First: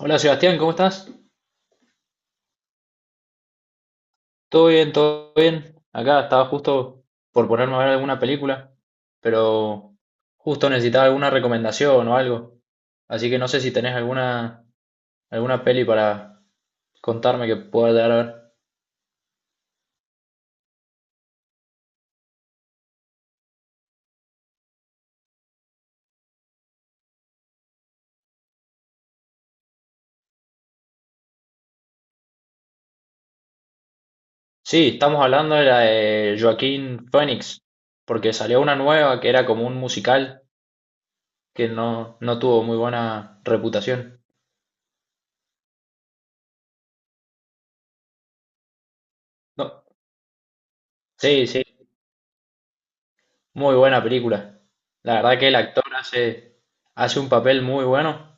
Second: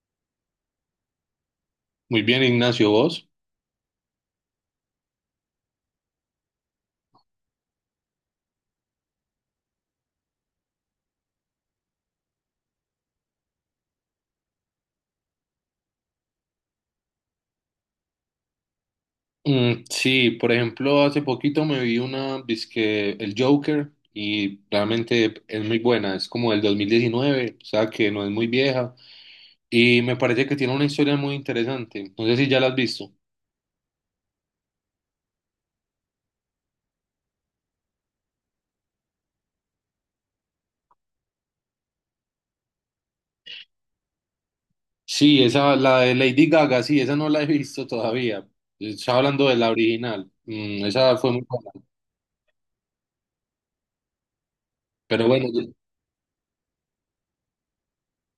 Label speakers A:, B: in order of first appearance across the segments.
A: Hola Sebastián, ¿cómo estás?
B: Muy bien, Ignacio, ¿vos?
A: ¿Todo bien? ¿Todo bien? Acá estaba justo por ponerme a ver alguna película, pero justo necesitaba alguna recomendación o algo. Así que no sé si tenés alguna peli para contarme que pueda llegar a ver.
B: Mm, sí, por ejemplo, hace poquito me vi una, dizque el Joker, y realmente es muy buena, es como del 2019, o sea que no es muy vieja, y me parece que tiene una historia muy interesante. No sé si ya la has visto.
A: Sí, estamos hablando de la de Joaquín Phoenix, porque salió una nueva que era como un musical que no tuvo muy buena reputación.
B: Sí, esa, la de Lady Gaga, sí, esa no la he visto todavía, estaba hablando de la
A: No,
B: original. Mm, esa fue muy
A: sí, sí,
B: buena,
A: muy buena película. La
B: pero
A: verdad
B: bueno.
A: que el actor hace un papel muy bueno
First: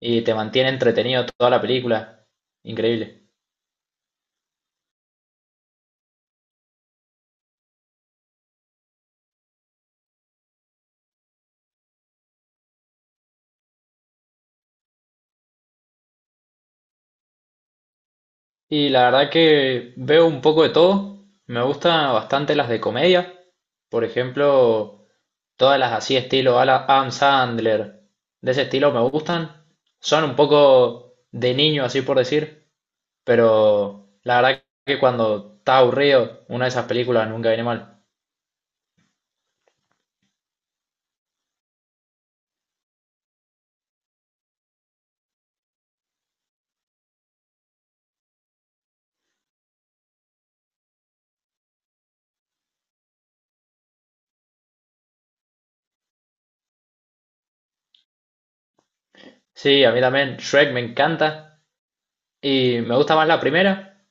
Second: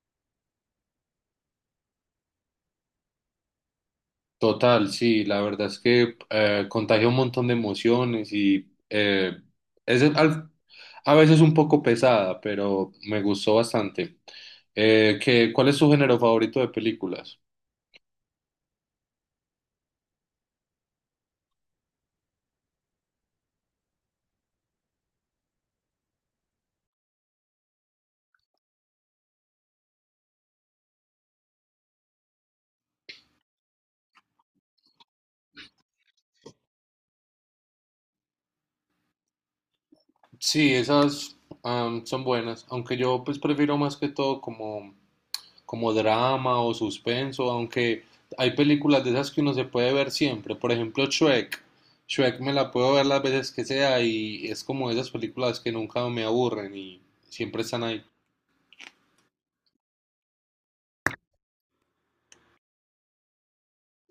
A: y te mantiene entretenido toda la película. Increíble.
B: Total, sí, la verdad es que contagia un montón de emociones y es al- a veces un poco pesada, pero me gustó bastante. ¿Cuál es tu género favorito de películas?
A: Y la verdad que veo un poco de todo. Me gustan bastante las de comedia. Por ejemplo, todas las así estilo Adam Sandler. De ese estilo me gustan. Son un poco de niño, así por decir. Pero la verdad que cuando está aburrido, una de esas películas nunca viene mal.
B: Sí, esas son buenas, aunque yo pues prefiero más que todo como, como drama o suspenso, aunque hay películas de esas que uno se puede ver siempre, por ejemplo Shrek. Shrek me la puedo ver las veces que sea y es como esas películas que nunca me aburren y siempre están ahí.
A: Sí, a mí también Shrek me encanta. Y me gusta más la primera.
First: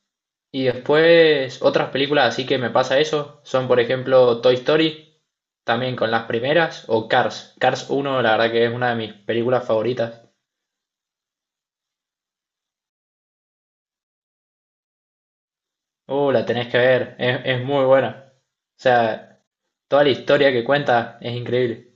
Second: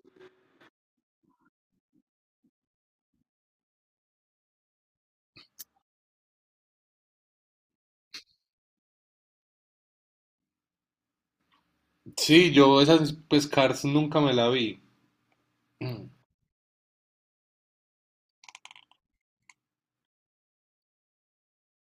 A: Y después otras películas así que me pasa eso, son por ejemplo Toy Story, también con las primeras, o Cars. Cars uno la verdad que es una de mis películas favoritas.
B: Sí, yo esas pues Cars nunca me la vi. Mm.
A: La tenés que ver, es muy buena. O sea, toda la historia que cuenta es increíble.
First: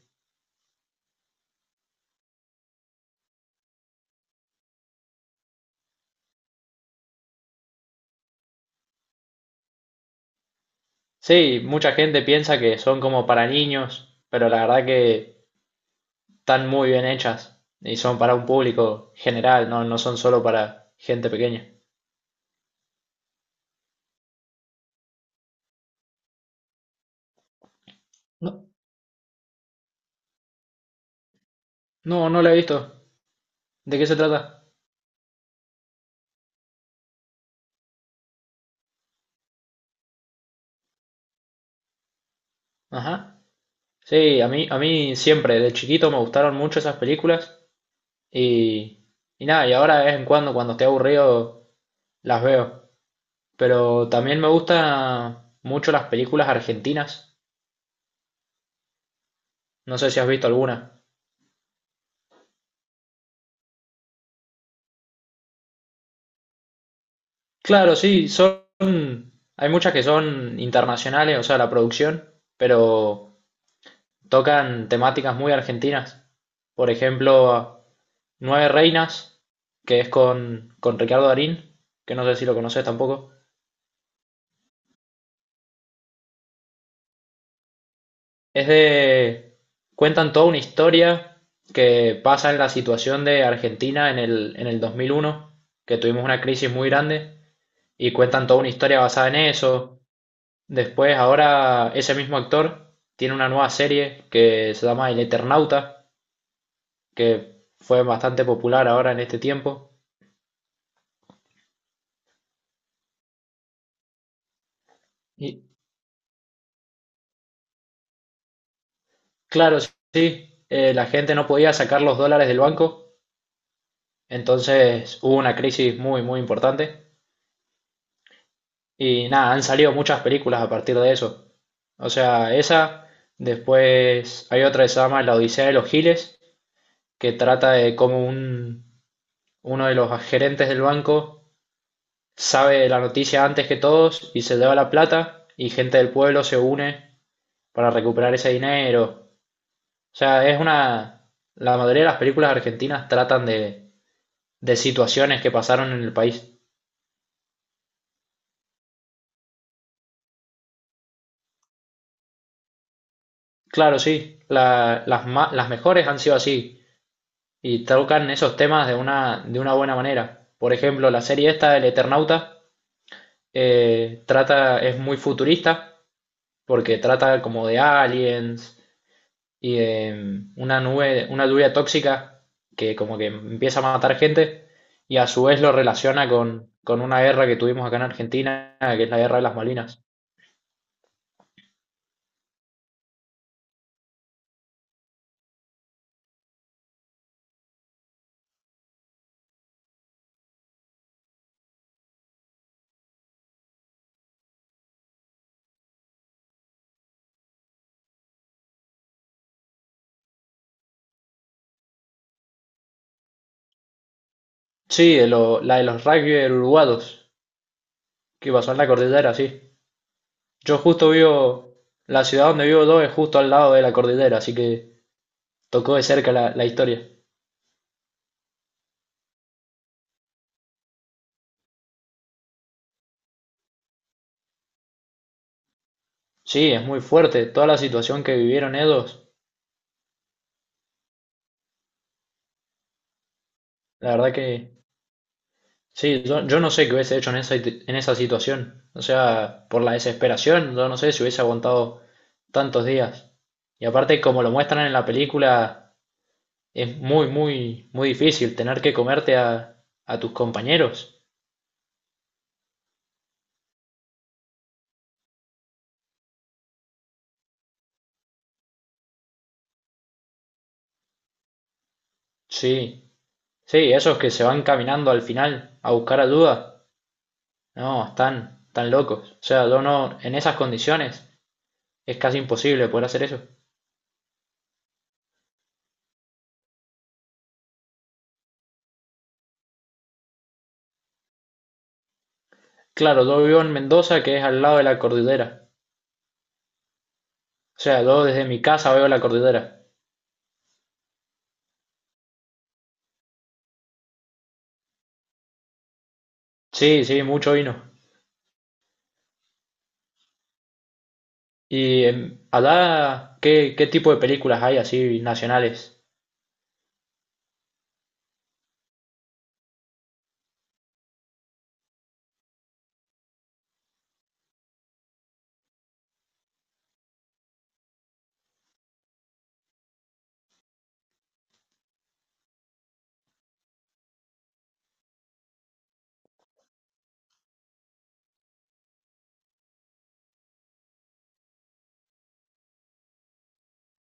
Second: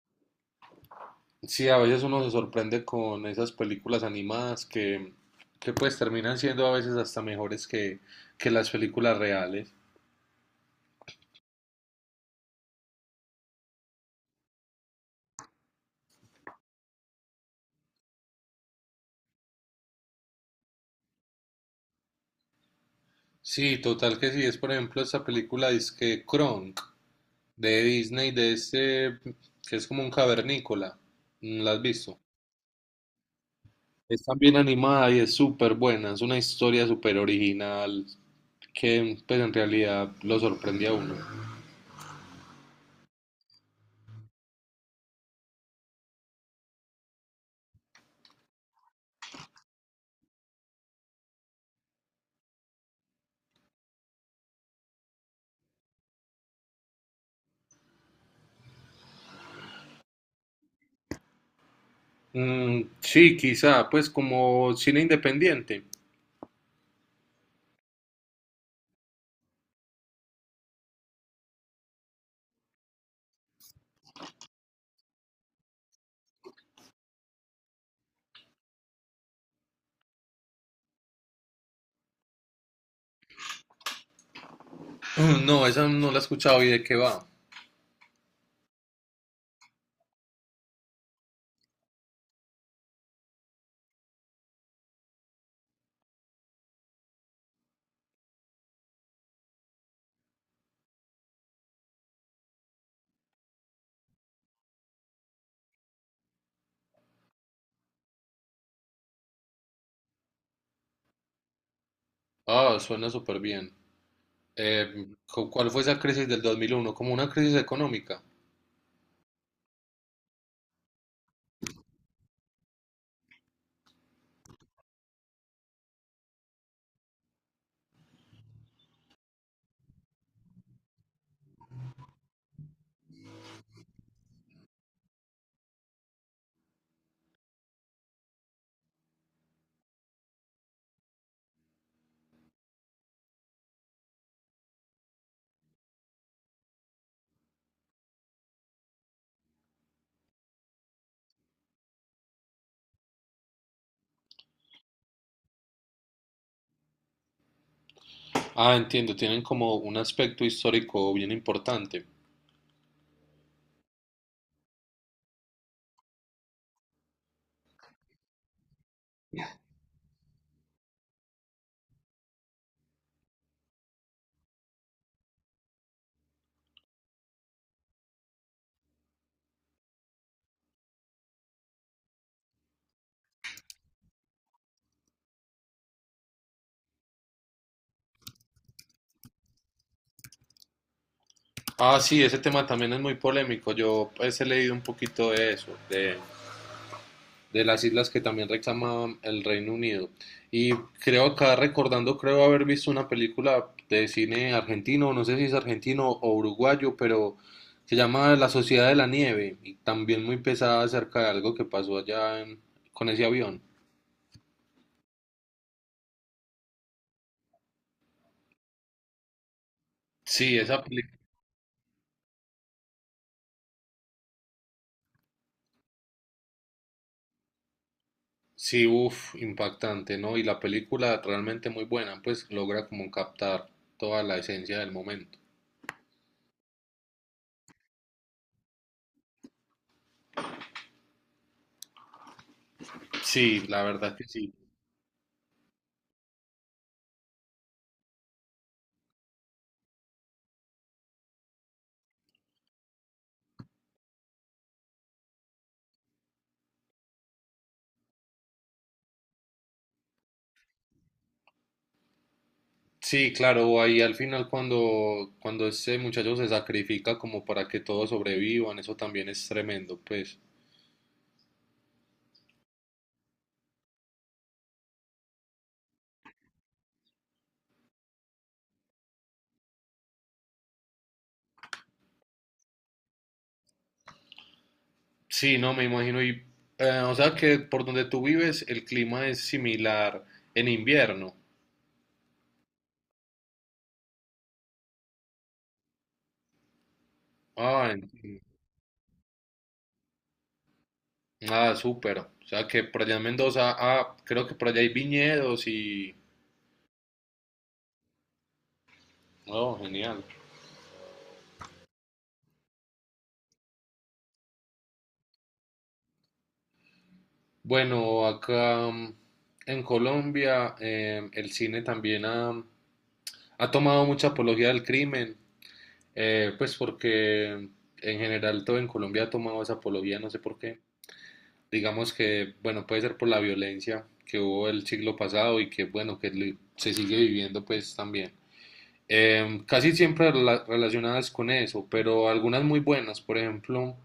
B: Sí, a veces uno se sorprende con esas películas animadas que pues terminan siendo a veces hasta mejores que las películas reales.
A: Sí, mucha gente piensa que son como para niños, pero la verdad que están muy bien hechas y son para un público general, no son solo para gente pequeña.
B: Sí, total que sí, es por ejemplo esta película que Kronk de Disney, de
A: No,
B: este que es como un cavernícola. Mm, ¿la has visto?
A: no, no la he visto. ¿De qué se
B: Es
A: trata?
B: también animada y es súper buena, es una historia súper original que pues en realidad lo sorprende a uno.
A: Ajá. Sí, a mí siempre, de chiquito me gustaron mucho esas películas y, y nada, y ahora de vez en cuando estoy aburrido, las veo. Pero también me gustan mucho las películas argentinas, no sé si has visto alguna.
B: Mm, sí, quizá, pues como cine independiente.
A: Claro, sí, hay muchas que son internacionales, o sea, la producción, pero tocan temáticas muy argentinas. Por ejemplo, Nueve Reinas, que es con Ricardo Darín, que no sé si lo conoces tampoco.
B: Mm, no, esa no la he escuchado y de qué va.
A: Es de... cuentan toda una historia que pasa en la situación de Argentina en el 2001 que tuvimos una crisis muy grande, y cuentan toda una historia basada en eso. Después, ahora ese mismo actor tiene una nueva serie que se llama El Eternauta, que fue bastante popular ahora en este tiempo.
B: Ah, suena súper bien.
A: Y
B: ¿Cuál fue esa crisis del 2001? Como una crisis económica.
A: claro, sí, la gente no podía sacar los dólares del banco, entonces hubo una crisis muy, muy importante. Y nada, han salido muchas películas a partir de eso. O sea, esa, después hay otra que se llama La Odisea de los Giles, que trata de cómo uno de los gerentes del banco sabe la noticia antes que todos y se lleva la plata y gente del pueblo se une para recuperar ese dinero. O sea, es una... La mayoría de las películas argentinas tratan de situaciones que pasaron en el país.
B: Ah, entiendo, tienen como un aspecto histórico bien importante.
A: Claro, sí, las mejores han sido así. Y tocan esos temas de una buena manera. Por ejemplo, la serie esta, El Eternauta, es muy futurista, porque trata como de aliens y de una lluvia tóxica que como que empieza a matar gente y a su vez lo relaciona con una guerra que tuvimos acá en Argentina, que es la guerra de las Malinas.
B: Ah, sí, ese tema también es muy polémico. Yo pues he leído un poquito de eso, de las islas que también reclama el Reino Unido. Y creo, acá recordando, creo haber visto una película de cine argentino, no sé si es argentino o uruguayo, pero se llama La Sociedad de la Nieve y también muy pesada acerca de algo que pasó allá en- con ese avión.
A: Sí, la de los rugby uruguayos que pasó en la cordillera, sí.
B: Sí,
A: Yo
B: esa
A: justo
B: película.
A: vivo, la ciudad donde vivo yo es justo al lado de la cordillera, así que tocó de cerca la historia.
B: Sí, uff, impactante, ¿no? Y la película realmente muy buena, pues logra como captar toda la esencia del momento.
A: Sí, es muy fuerte toda la situación que vivieron ellos.
B: Sí, la
A: La
B: verdad que
A: verdad
B: sí.
A: que sí, yo no sé qué hubiese hecho en esa situación. O sea, por la desesperación, yo no sé si hubiese aguantado tantos días. Y aparte, como lo muestran en la película, es muy, muy, muy difícil tener que comerte a tus compañeros.
B: Sí, claro, ahí al final cuando, cuando ese muchacho se sacrifica como para que todos sobrevivan, eso también es tremendo, pues.
A: Sí, sí, esos que se van caminando al final a buscar ayuda. No, están locos. O sea, yo no, en esas condiciones es casi imposible poder hacer eso.
B: Sí, no, me imagino. Y, o sea que por donde tú vives el clima es similar en invierno.
A: Claro, yo vivo en Mendoza, que es al lado de la cordillera. O
B: Ah,
A: sea,
B: en-
A: yo desde mi casa veo la cordillera.
B: ah, súper. O sea que por allá en Mendoza, ah, creo que por allá hay viñedos y...
A: Sí, sí, mucho vino.
B: Oh, genial.
A: Y allá, ¿qué tipo de películas hay así nacionales?
B: Bueno, acá mm, en Colombia el cine también ha, ha tomado mucha apología del crimen, pues porque mm, en general todo en Colombia ha tomado esa apología, no sé por qué. Digamos que, bueno, puede ser por la violencia que hubo el siglo pasado y que, bueno, se sigue viviendo pues también. Em, casi siempre relacionadas con eso, pero algunas muy buenas, por ejemplo,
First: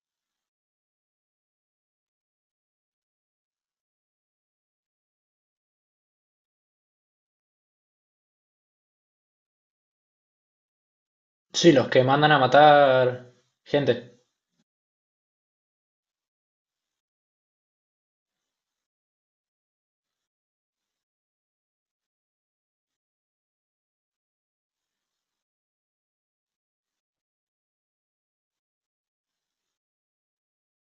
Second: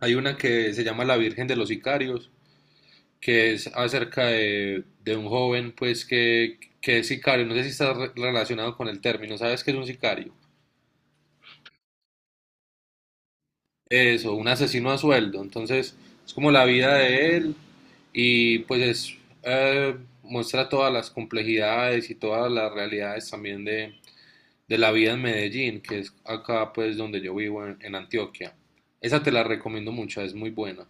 B: hay una que se llama La Virgen de los Sicarios que es acerca de un joven, pues, que es sicario. No sé si está relacionado con el término. ¿Sabes qué es un sicario?
A: Sí, los que mandan a matar gente.
B: Eso, un asesino a sueldo. Entonces, es como la vida de él y pues es, eh, muestra todas las complejidades y todas las realidades también de la vida en Medellín, que es acá pues donde yo vivo en Antioquia. Esa te la recomiendo mucho, es muy buena.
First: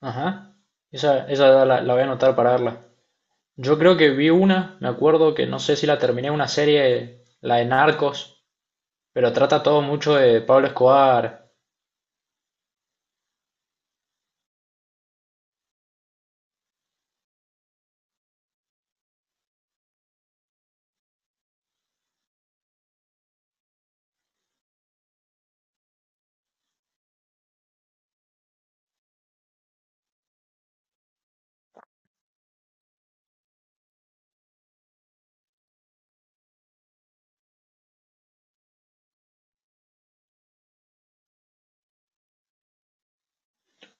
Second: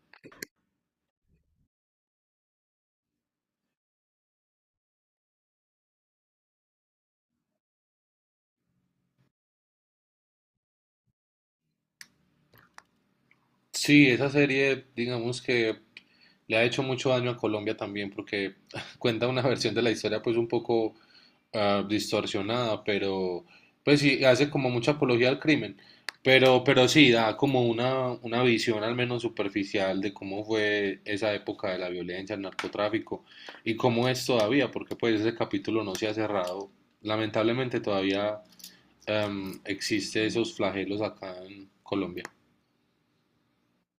A: Ajá. Esa la voy a anotar para verla. Yo creo que vi una, me acuerdo que no sé si la terminé, una serie, la de Narcos, pero trata todo mucho de Pablo Escobar.
B: Sí, esa serie digamos que le ha hecho mucho daño a Colombia también porque cuenta una versión de la historia pues un poco ah, distorsionada, pero pues sí, hace como mucha apología al crimen, pero sí, da como una visión al menos superficial de cómo fue esa época de la violencia, el narcotráfico y cómo es todavía, porque pues ese capítulo no se ha cerrado. Lamentablemente todavía existe esos flagelos acá en Colombia.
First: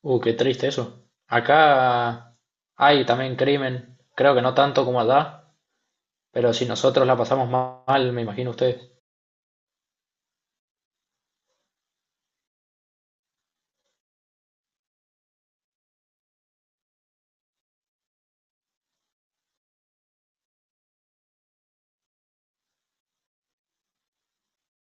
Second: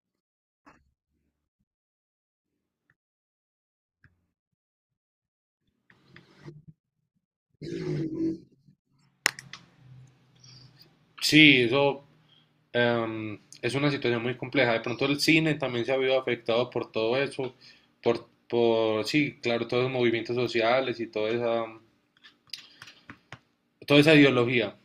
A: Qué triste eso. Acá hay también crimen. Creo que no tanto como allá, pero si nosotros la pasamos mal, me imagino ustedes.
B: Sí, eso. Em, es una situación muy compleja. De pronto el cine también se ha visto afectado por todo eso, por sí, claro, todos los movimientos sociales y toda esa ideología.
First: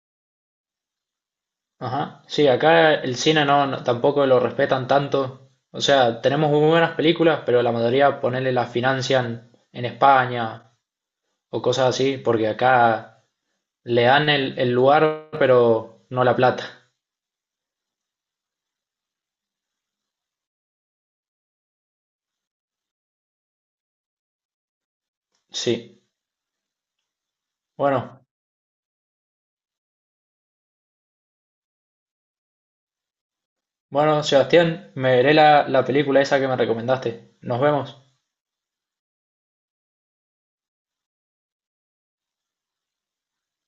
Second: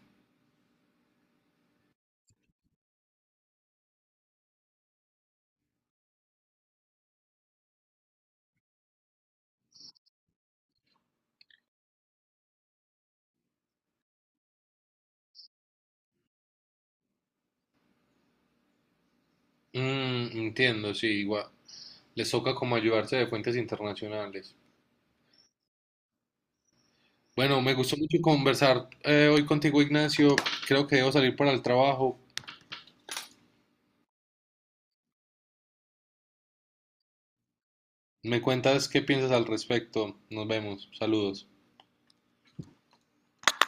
A: Ajá. Sí, acá el cine tampoco lo respetan tanto. O sea, tenemos muy buenas películas, pero la mayoría ponerle las financian en España o cosas así, porque acá le dan el lugar, pero no la plata.
B: Mm, entiendo, sí, igual. Les toca como ayudarse de fuentes internacionales.
A: Sí.
B: Bueno, me gustó mucho
A: Bueno,
B: conversar hoy contigo, Ignacio. Creo que debo salir para el trabajo.
A: bueno, Sebastián, me veré la película esa que me recomendaste. Nos vemos.
B: Me cuentas qué piensas al respecto. Nos vemos. Saludos.